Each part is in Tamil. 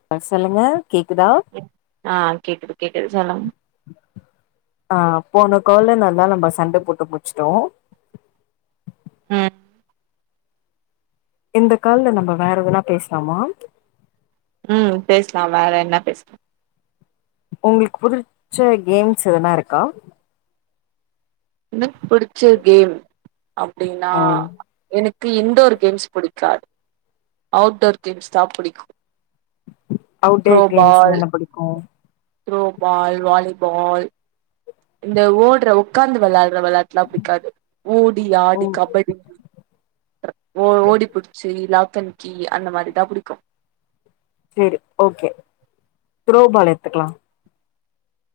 ப்ப சொல்லுங்க கேக்குதா ஆ கேக்குது கேக்குது சொல்லுங்க ஆ போன கால்ல நல்லா நம்ம சண்ட போட்டு முடிச்சுட்டோ உம் இந்த கால்ல நம்ம வேற எதனா பேசலாமா உம் பேசலா வேற என்ன பேசலா உங்களுக்கு புடிச்ச கேம்ஸ் எதனா இருக்கா எனக்கு பிடிச்ச கேம் அப்டின்னா ம் எனக்கு இன்டோர் கேம்ஸ் புடிக்காது அவுடோர் கேம்ஸ் தா புடிக்கு அவுடேர் கேம்ஸ்ல என்ன புடிக்கு த்ரோபால் வாலிபால் இந்த ஓடற உக்காந்து வெளாட் வெளாட்டுலா புடிக்காது ஓடி ஆடி ம் கபடி ஓ ஓடி புடிச்சி இல்லா கன்கி அந்த மாரி தா புடிக்கு சேரி ஓக்கே த்ரோபால் எத்துக்கலா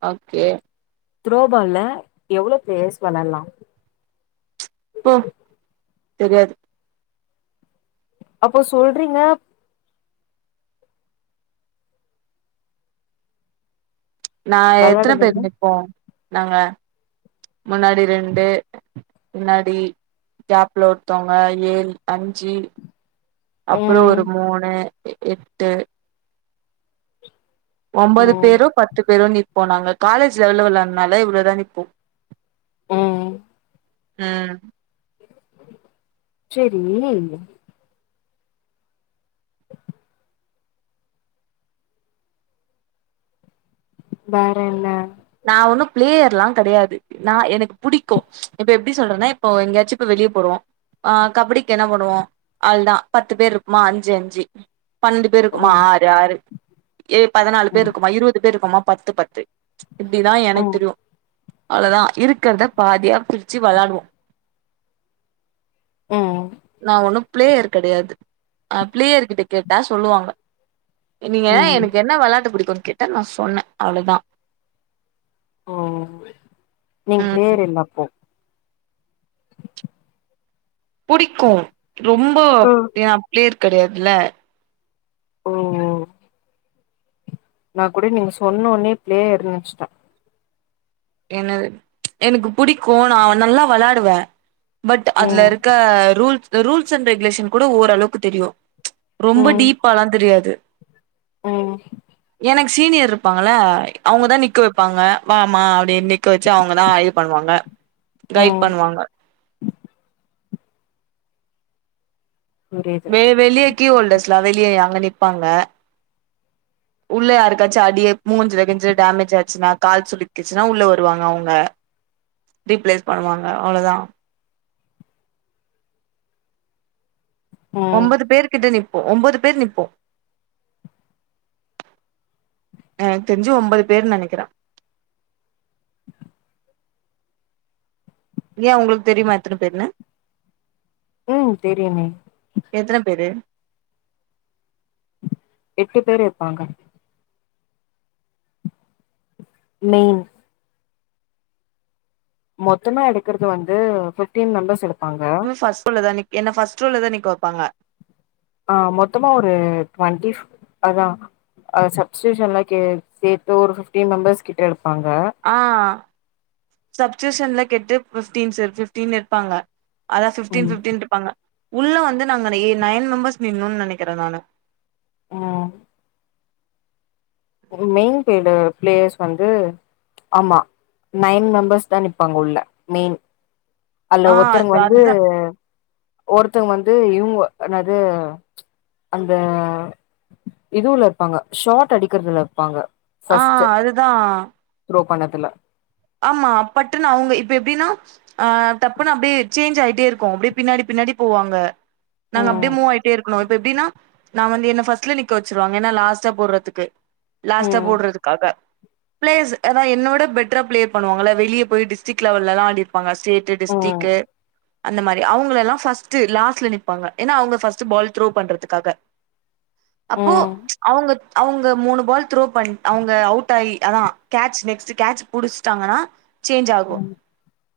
ஓக்கே துரோபால்ல எவ்ளோ பிளேயர்ஸ் வெளையாடலா போ தெரியாது அப்போ சொல்றீங்கப் நா எத்தன பேரு வெளாடுவாங்க நிப்போ நாங்க முன்னாடி ரெண்டு முன்னாடி கேப்ல ஒருத்தோங்க ஏழு அஞ்சு அப்புறோ ம் ஒரு மூணு எட்டு ஒம்போது ம் பேரோ பத்து பேரோ நிப் போ நாங்க காலேஜ் லெவல்ல வெளாட்னாலே இவ்ளோ தா நிப்போ ம் ம் சேரி [inaudible] வேர என்ன நா ஒண்ணு பிளேயர் எல்லா கெடையாது நா எனக்கு புடிக்கு இப்ப எப்பிடி சொல்றதுன்னா இப்போ எங்கயாச்சு இப்போ வெளியே போறோ ஆ கபடிக்கு என்ன பண்ணுவோ அவ்ளதா பத்து பேர் இருக்குமா அஞ்சு அஞ்சு பன்னெண்டு பேரு இருக்குமா ம் ஆரு ஆரு ஏ பதினாலு பேர் ம் இருக்குமா இருபது பேர் இருக்குமா பத்து பத்து இப்டிதா எனக்கு ம் தெரியு அவ்ளதா இருக்கிறத பாதியா பிரிச்சு வெளாடுவோ ம் நா ஒண்ணு பிளேயர் கெடையாது அ பிளேயர் கிட்ட கேட்டா சொல்லுவாங்க நீங்க ம் எனக்கு என்ன வெளாட்டு பிடிக்குன் கேட்டா நா சொன்ன அவ்ளோதா ஓ நீங்க ம் பிளேயர் இல்ல அப்போ புடிக்கு ரொம்ப ம் அப்டிய பிளேயர் கெடையாதில்ல ஓ நா கூட நீங்க சொன்ன ஒன்னயே பிளேயர்ன் நெனைச்சுட்டே என்னது எனக்கு புடிக்கு நா நல்லா விளாடுவே பட் ம் அதுல இருக்க ரூல்ஸ் ரூல்ஸ் அண்ட் ரெகுலேஷன் கூட ஓரளவுக்கு தெரியும் ரொம்ப டீப் அளாம் தெரியாது உம் எனக்கு சீனியர் இருப்பாங்கள அவங்க தா நிக்க வைப்பாங்க வாமா நி நிக்க வச்சு அவங்கதா ஆய்வு பண்ணுவாங்க கைட் ம் பண்ணுவாங்க புரியுது வே வெலிய கீ ஹோல்டர்ஸ்லா வெளியே அங்க நிப்பாங்க உள்ள யாருக்காச்சு அடியே மூஞ்சு கீஞ்சு டேமேஜ் ஆச்சுன்னா கால் சுலுக்கிச்சுன்னா உள்ள வருவாங்க அவங்க ரீப்ளேஸ் பண்ணுவாங்க அவ்ளோதா ம் ஒன்பது பேர் கிட்ட நிப் போ ஒன்பது பேர் நிப்போ எனக்கு தெரிஞ்சு ஒன்பது பேரு நினைக்கிற ஏ உங்களுக்கு தெரியுமா எத்தன பேருனு உம் தெரியுமே எத்தன பேரு எட்டு பேர் இருப்பாங்க மெயின் மொத்தமா எடுக்கறது வந்து பிஃப்டீன் மெம்பர்ஸ் எடுப் ம் ஃபஸ்ட் ரோல தானே என்ன ஃபஸ்ட் ரோல தா நிக்க வைப்பாங்க. ஆ மொத்தமா ஒரு டெவண்டிப் அதா சப்டியூசன் கே சேர்த்து ஒரு ஃபிப்டின் மெம்பர்ஸ் கிட்ட இரு ஆ சப்ஸ்டியூஷன்ல கேட்டு பிப்டீன் சார் பிப்டீன் இருப்பாங்க. அதா பிப்டீன் ம் பிப்டீன்ட்டு இருபாங்க. உள்ள வந்து நாங்க ஏ நைன் மெம்பர்ஸ் நின்னோம்னு நெனக்கிறே நானு. உம். மெயின் பேடு பிளேயர்ஸ் வந்து ஆமா நைன் மெம்பர்ஸ்தா நிப்பாங்க உள்ள மெயின். அல்ல ஆ ஒருத்தருங்க அது வந்து அதுதா ஒருத்தங்க வந்து. து இவுங்க ஆனா அது அந்த இது உள்ள இருப்பாங்க ஷார்ட் அடிக். இருக்குறதுல இருப்பாங்க. ஆ அதுதா. பணத்துல. ஆமா பட்டுனா அவுங்க இப்ப எப்டின்னா அ தப்புன்னு அப்டியே சேஞ்ச் ஆயிட்டே இருக்கு அப்டியே பின்னாடி பின்னாடி போவாங்க. நாங்க ம் அப்டியே மூவ்வாயிட்டே இருக்கணும் இப்ப எப்டின்னா. நா வந்து என்ன ஃபஸ்ட்டுல நிக்க வச்சுருவாங்க ஏன்னா லாஸ்டா போடுறதுக்கு லாஸ்டா ம் போடுறதுக்காக. ஃபிலேஸ் அதா என்னவுட பெட். பெட்டரா பிளே பண்ணுவாங்கள வெளிய போய் டிஸ்டிக் லெவல்லெலா அடிப்பாங்க. ஸ்டேட்டு ம் டிஸ்டிக்கு. அந்த மாரி அவுங்களெல்லா ஃபர்ஸ்ட்டு லாஸ்ட்டுல நிப்பாங்க ஏன்னா அவுங்க ஃபஸ்ட்டு பால் த்ரோ பண்றதுக்காக. அப்போ ம் அவுங்க. அவுங்க மூணு பால் த்ரோ பண் அவுங்க அவுட் ஆயி அதா ஃகேச் நெக்ஸ்ட்டு ஃகேச். புடிச்சுட்டாங்கன்னா. சேஞ்சு ஆகு ம்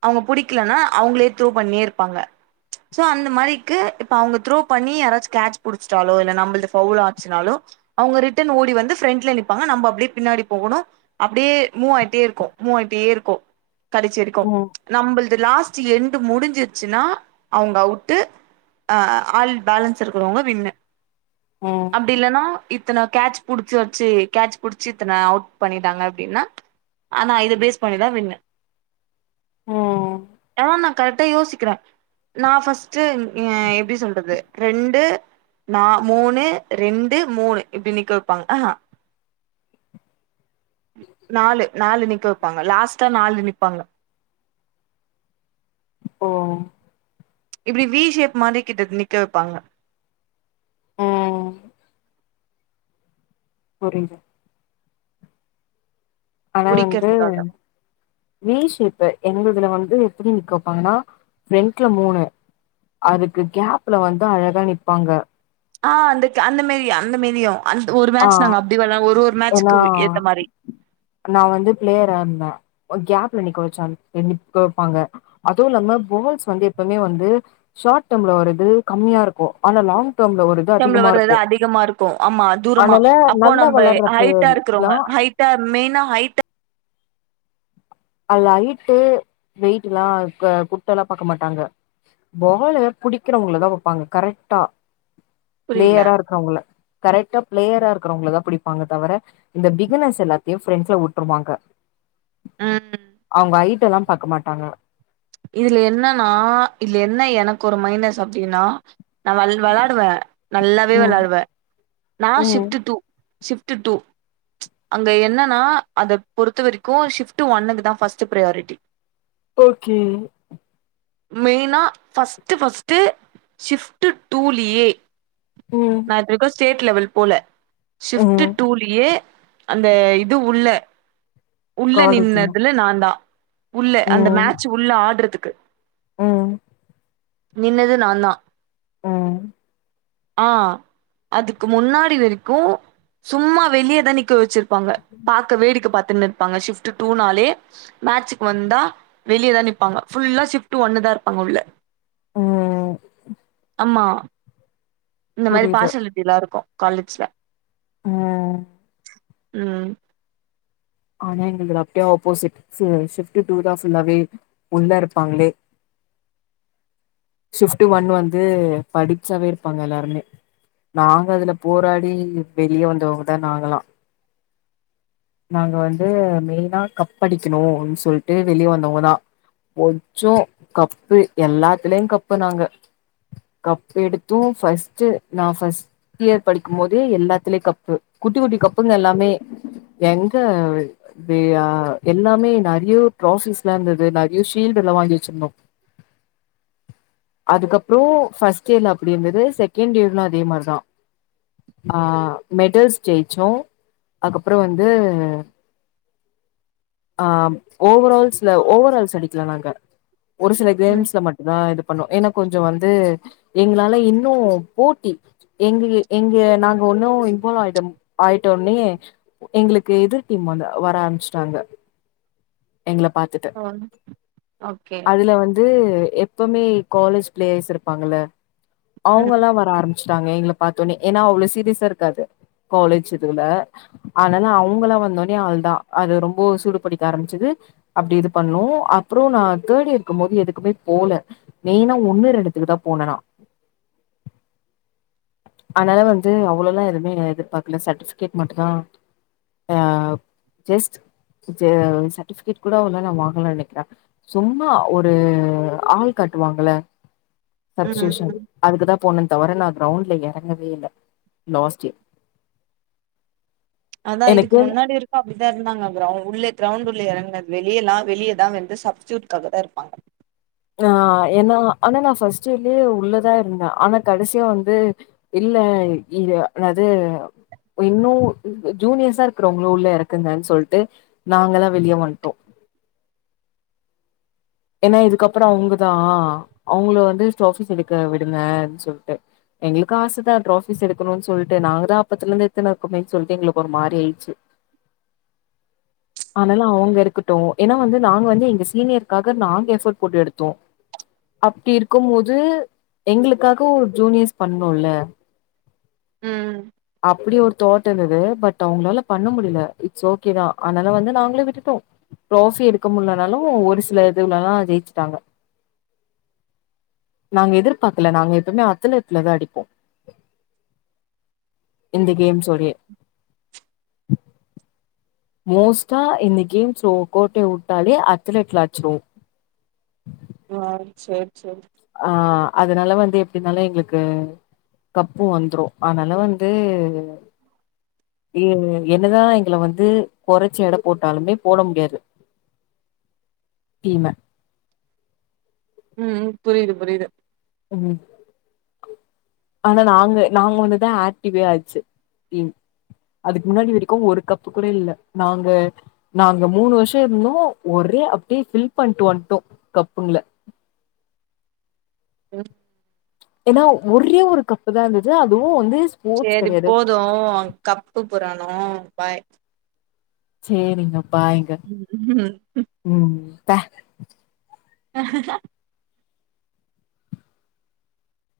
அவுங்க புடிக்கலனா அவுங்களே த்ரோ பண்ணியே இருப்பாங்க. சோ அந்த மாரிக்கு இப்போ அவுங்க த்ரோ பண்ணி யாராச்சும் கேட்ச் புடிச்சிட்டாலோ இல்ல நம்பமள்து ஃபவுல் ஆச்சுனாலோ அவுங்க ரிட்டன் ஓடி வந்து ஃப்ரெண்டுல நிப்பாங்க நம்ம அப்டியே பின்னாடி போகணு அப்டியே மூவ் ஆகிட்டே இருக்கு மூவாயிட்டே இருக்கு கடைசிவரைக்கு ம் நம்பள். லாஸ்ட் எண்டு முடிஞ்சுருச்சுன்னா அவுங்க அவுட்டு. அ ஆல் பேலன்ஸ் இருக்குறவுங்க வின்னு ம் அப்டி இல்லனா இத்தன கேட்ச். புடிச்சு வச்சு கேட்ச் புடிச்சு இத்தன அவுட் பண்ணிட்டாங்க அப்டின்னா. ஆனா இத ஃபேஸ் பண்ணிதா வின்னு. உம். ஆனா நா கரெக்டா யோசிக்கிறே. நா ஃபஸ்ட்டு எங்க எப்டி சொல்றது ரெண்டு நா மூணு ரெண்டு மூணு இப்டி நிக்க வப்பாங்க ஹா ஹா நாலு. நாலு நிக்க வப்பாங்க லாஸ்ட்டா நாலு நிப்பாங்க. ஓ. வ் இப்டி விஷேப் மாதிரி கிட்ட நிக்க வெப்பாங்க. ம் புரியுது. ஆனா வந்து. புடிக்கிறதுக்காக வீ ஷேப்பு எங்க இதுல வந்து எப்புடி நிக்க வப்பாங்கன்னா ஃபிரெண்ட்டுல மூணு அதுக்கு கேப்ல வந்து அழகா நிப்பாங்க. ஆ அந்த ஃகே அந்த மாரி அந்த மெரியு ஆஹ் ஏன்னா ஏத்த மாரி நான் வந்து பிளேயரா இருந்தே கேப் வ வைப்பாங்க அவும் இல்லாம பால்ஸ் வந்து எப்பவுமே வந்து வருது கம்மியா இருக்கும் ஆன லாங் டேர்ம்ல ஒரு இது செம்பள அதிகமா வர்துத இருக்கு அதிகமா இருக்கும் ஆமா தூரமா அதனால அப்போ நல்லா நம்ம வளர்ற ஹைட்டா பிளேயர்லா இருக்கிறோங்க ஹைட்டா மெயினா ஹைட அது ஆயிட்டு வெயிட் எல்லா குட்ட எல்லா பாக்க மாட்டாங்க பால புடிக்கிறவங்களதா வெப்பாங்க கரெக்டா புரில பிளேயரா இருக்கறவங்கள கரெக்டா பிளேயரா இருக்க இருக்கரவங்களதா பிடிப்பாங்க தவிர இந்த பேகனிர்ஸ் எல்லாத்தையும் பிரெண்ட்ஸ்ல விட்டுருவாங்க ம் அவங்க ஐட்டு எல்லாம் பாக்க மாட்டாங்க இதுல என்னன்னா அப்படின்னா நான் விளாடுவேன் நல்லாவே ம் விளாடுவேன் நான் ம் shift to shift shift two அங்க என்னன்னா அத பொறத்த வெரைக்கும் ஷிஃப்ட்டு ஒன்னுக்கு தா ஃபர்ஸ்ட் பியாரிட்டி ஓகே மெய்னா ஃபர்ஸ்ட் ஃபர்ஸ்ட்டு ஷிஃப்ட்டு டூலியே ம் நா [unintelligible] ஸ்டேட் லெவல் போல ஷிஃப்டு ம் டூலியே அந்த இது உள்ள உள்ள காலேஜ்ல நின்னதுல நான் தான் உள்ள அந்த மேட்ச் உள்ள ஆள் பண்றதுக்கு உஹம் நின்னது நான் தா உஹம் ஆஹ் அதுக்கு முன்னாடி வரைக்கும் சும்மா வெளியேதான் புக்கு வச்சிருப்பாங்க பார்க்க வேடிக்கை பார்த்து இருப்பாங்க ஷிபிட் டூ நாலே மேட்சுக்கு வந்தா வெளியேதான் நீப் ஆமா ஷிஃப்ட்டு ஒன் தா இருப்பா உள்ள உஹம் ஆமா இந்த மாரி பார்சாலிட்டி எல்லாம் இருக்கும் காலேஜ்ல உஹம் உம் ஆனா எங்க அப்படியே ஆப்போசிட் ஷிபிட் டூ தான் ஃபுல்லாவே உள்ள இருப்பாங்களே ஷிபிட் ஒன் வந்து படிச்சாவே இருப்பாங்க எல்லாருமே நாங்க அதுல போராடி வெளியே வந்தவங்க தான் நாங்கலாம் நாங்க வந்து மெயினா கப் அடிக்கணு அப்டின் சொல்ட்டு வெளியே வந்தவங்க தா கொஞ்சோ கப்பு எல்லாத்துலையு கப்பு நாங்க கப் எடுத்தும் ஃபஸ்ட் நா ஃபஸ்ட் இயர் படிக்கும் போது எல்லாத்துலேயும் கப்பு குட்டி குட்டி கப்புங்க எல்லாமே எங் த வே ஆ எல்லாமே நெறைய ட்ராபிஸ் எல்லா இருந்தது நெறைய ஷீல்டு எல்லா வாங்கி வெச்சிருந்தோ அதுக்கப்புறம் ஃபர்ஸ்ட் இயர்ல அப்படி இருந்தது செகண்ட் இயர்லும் அதே மாதிரிதான் ஆஹ் மெடல்ஸ் ஜெயிச்சோம் அதுக்கப்புறம் வந்து அ ஆ ஓவரால்ஸ்ல ஓவ ஆல்ஸ் அடிக்கல நாங்க ஒரு சில ம் கேம்ஸ்ல மட்டுதா இது பண்ணுவோ ஏன்னா கொஞ்சோ வந்து எங்களால இன்னு போட்டி எங்க எங்க நாங்க ஒன்னு இன்வால்வ் ஆயிடங் ஆயிட்டோனையே எங்களுக்கு எதிர் டீம் வந்து வர ஆரம்மிச்சுட்டாங்க எங்கள பாத்துட்டு ஓ ஓகே அதுல வந்து எப்பவுமே காலேஜ் பிளேயரஸ் இருப்பாங்கள ம் அவுங்கலா வர ஆரம் ச்சாங்க எங்க பார்த்தோனே ஏன்னா அவ்ளவு சீரியஸா இருக்காது காலேஜ் இதுல ஆனா அவுங்களா வந்தோனே அவ்ளதான் அது ரொம்ப சூடு புடிக்க ஆரம்பிச்சுது அப்படி இது பண்ணும் அப்புறம் நா தேர்ட் இயர் இருக்கும் போது எதுக்குமே போல மெயினா ஒன்னு ரெண்டுக்குதா போனேனா அனால வந்து அவ்ளலா எதுவுமே நா எதிர்ப்பாக்கல சர்ட்டிஃபிகேட் மட்டும்தா ஆ ஜஸ்ட் சர்டிஃபிகேட் கூட அவளோ நா வாங்கல நெனைக்கிறேன் சும்மா ஒரு ஆள் காட்டு வாங்கல சப்ஸ்டியுஷன் ம் அதுக்குதா போனே தவர நான் கிரௌண்ட்ல இறங்கவே இல்ல லாஸ்ட் இயர் அதா இதுக்கு எனக்கே முன்னாடி வரைக்கோ அப்படிதா இருந்தாங்க க்ரௌண்டுல்ல இறங்கனது வெளியெல்லா வெளியதா வந்து சப்ஸ்டியூட்காகதா இருப்பாங்க ஆ ஏனா ஆனா நான் ஃபர்ஸ்ட் இயர்லயே உள்ளதா இருந்த ஆனா கடைசியா வந்து இல்ல இத இன்னாது இன்னோ ஜூனியர்ஸா இருக்றவங்கள உள்ள இறக்குங்கனு சொல்ட்டு நாங்கலா வெளிய வன்டோம் ஏன்னா இதுக்கப்புறோ அவுங்கதா அவுங்கள வந்து ட்ராஃபிஸ் எடுக்க விடுங்கனு சொல்ட்டு எங்குளுக்கு ஆசதா ட்ராஃபிஸ் எடுக்கணோனு சொல்ட்டு நாங்கதா அப்பத்துலந்து எத்துனு இருக்குமேன்னு சொல்ட்டு எங்குளுக்கு ஒரு மாரி ஆயிச்சு ஆனாலோ அவுங்க இருக்கட்டோ ஏன்னா வந்து நாங்க வந்து எங்க சீனியர் காக நாங்க எஃபர்ட போட்டு எடுத்தோம் அப்டி இருக்கும் போது எங்குளுக்காக ஒ ஜூனியர்ஸ் பண்லோல ம் அப்படி ஒரு தாட் இருந்தது பட் அவுங்களால பண்ண முடியுல இட்ஸ் ஓகே தா அனால வந்து நாங்களே விட்டுட்டோ ட்ராஃபி எடுக்க முடியலனாலோ ஒரு சில இதுலல்லா ஜெயிச்சுட்டாங்க நாங்க எதிர்பாக்கல நாங்க எப்பவுமே அத்தலத்துலதா அடிப்போ இந்த கேம்ஸோடயே மோஸ்ட்டா இந்த கேம்ஸ் ஒ கோட்டைய வுட்டாலே அத்லெட்ல அச்சிருவோ ஆ செரி சேரி ஆ அதனால வந்து எப்டினாலோ எங்குளுக்கு கப்பும் வந்துரோ அதனால வந்து என்னதா எங்கள வந்து கொறைச்சு எட போட்டாலுமே போட முடியாது டீம ம் ம் புரியுது புரியுது ம் ஆனா நாங்க நாங்க வந்துதா ஆக்டிவே ஆச்சு டீம் அதுக்கு முன்னாடி வரைக்கோ ஒரு கப்பு கூட இல்ல நாங்க நாங்க மூணு வருஷோ இருந்தோ ஒரே அப்டியே ஃபில் பண்ட்டு வன்டோ கப்புங்கல [unintelligible] ஏன்னா ஒரே ஒரு கப்பு தா இருந்தது அதுவோ வந்து ஸ்போர்ட்ஸ் சரி கெடையாது போதும் கப்பு புராணோ பாய் சேரிங்க பாய்ங்க ம் ம் பே ஆஹ ஹ